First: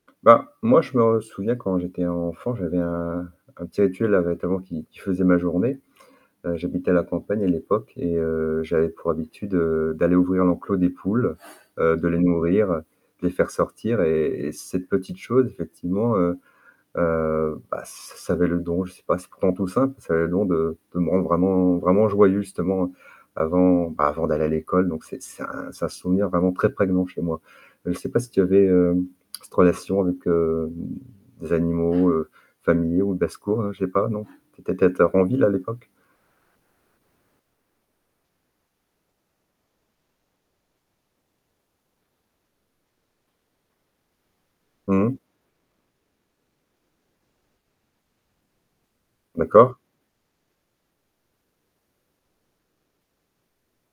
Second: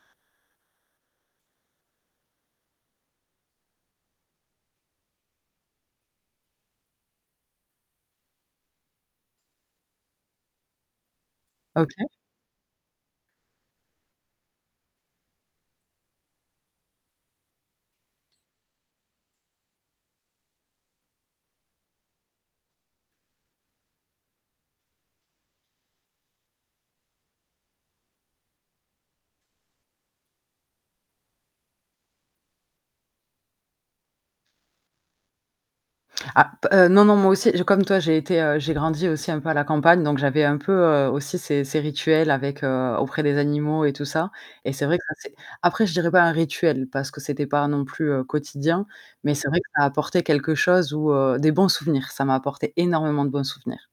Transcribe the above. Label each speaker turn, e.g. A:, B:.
A: Bah, moi, je me souviens, quand j'étais enfant, j'avais un un petit rituel là, notamment qui qui faisait ma journée. Heu, j'habitais à la campagne à l'époque et heu, j'avais pour habitude, heu, d'aller ouvrir l'enclos des poules, heu,
B: OK.
A: de les nourrir, de les faire sortir et cette petite chose effectivement, heu heu, bah, ça avait le don, je sais pas, c'est pourtant tout simple, ça avait le don de de me rendre vraiment vraiment joyeux justement avant, bah, avant d'aller à l'école, donc c'est c'est un souvenir vraiment très prégnant chez moi. Je sais pas si tu avais cette relation avec, heu, des animaux familiaux ou de secours, je sais pas, non, tu étais peut-être en ville à l'époque.
B: Ah, heu, non, non moi aussi comme toi j'ai été, j'ai grandi aussi un peu à la campagne donc j'avais un peu aussi ces ces rituels avec auprès des animaux et tout ça et c'est vrai que
A: Mmh mh.
B: c'est après je dirais pas un rituel parce que c'était pas non plus quotidien, mais c'est vrai que
A: D'accord.
B: ça a apporté quelque chose ou des bons souvenirs, ça m'a apporté énormément de bons souvenirs.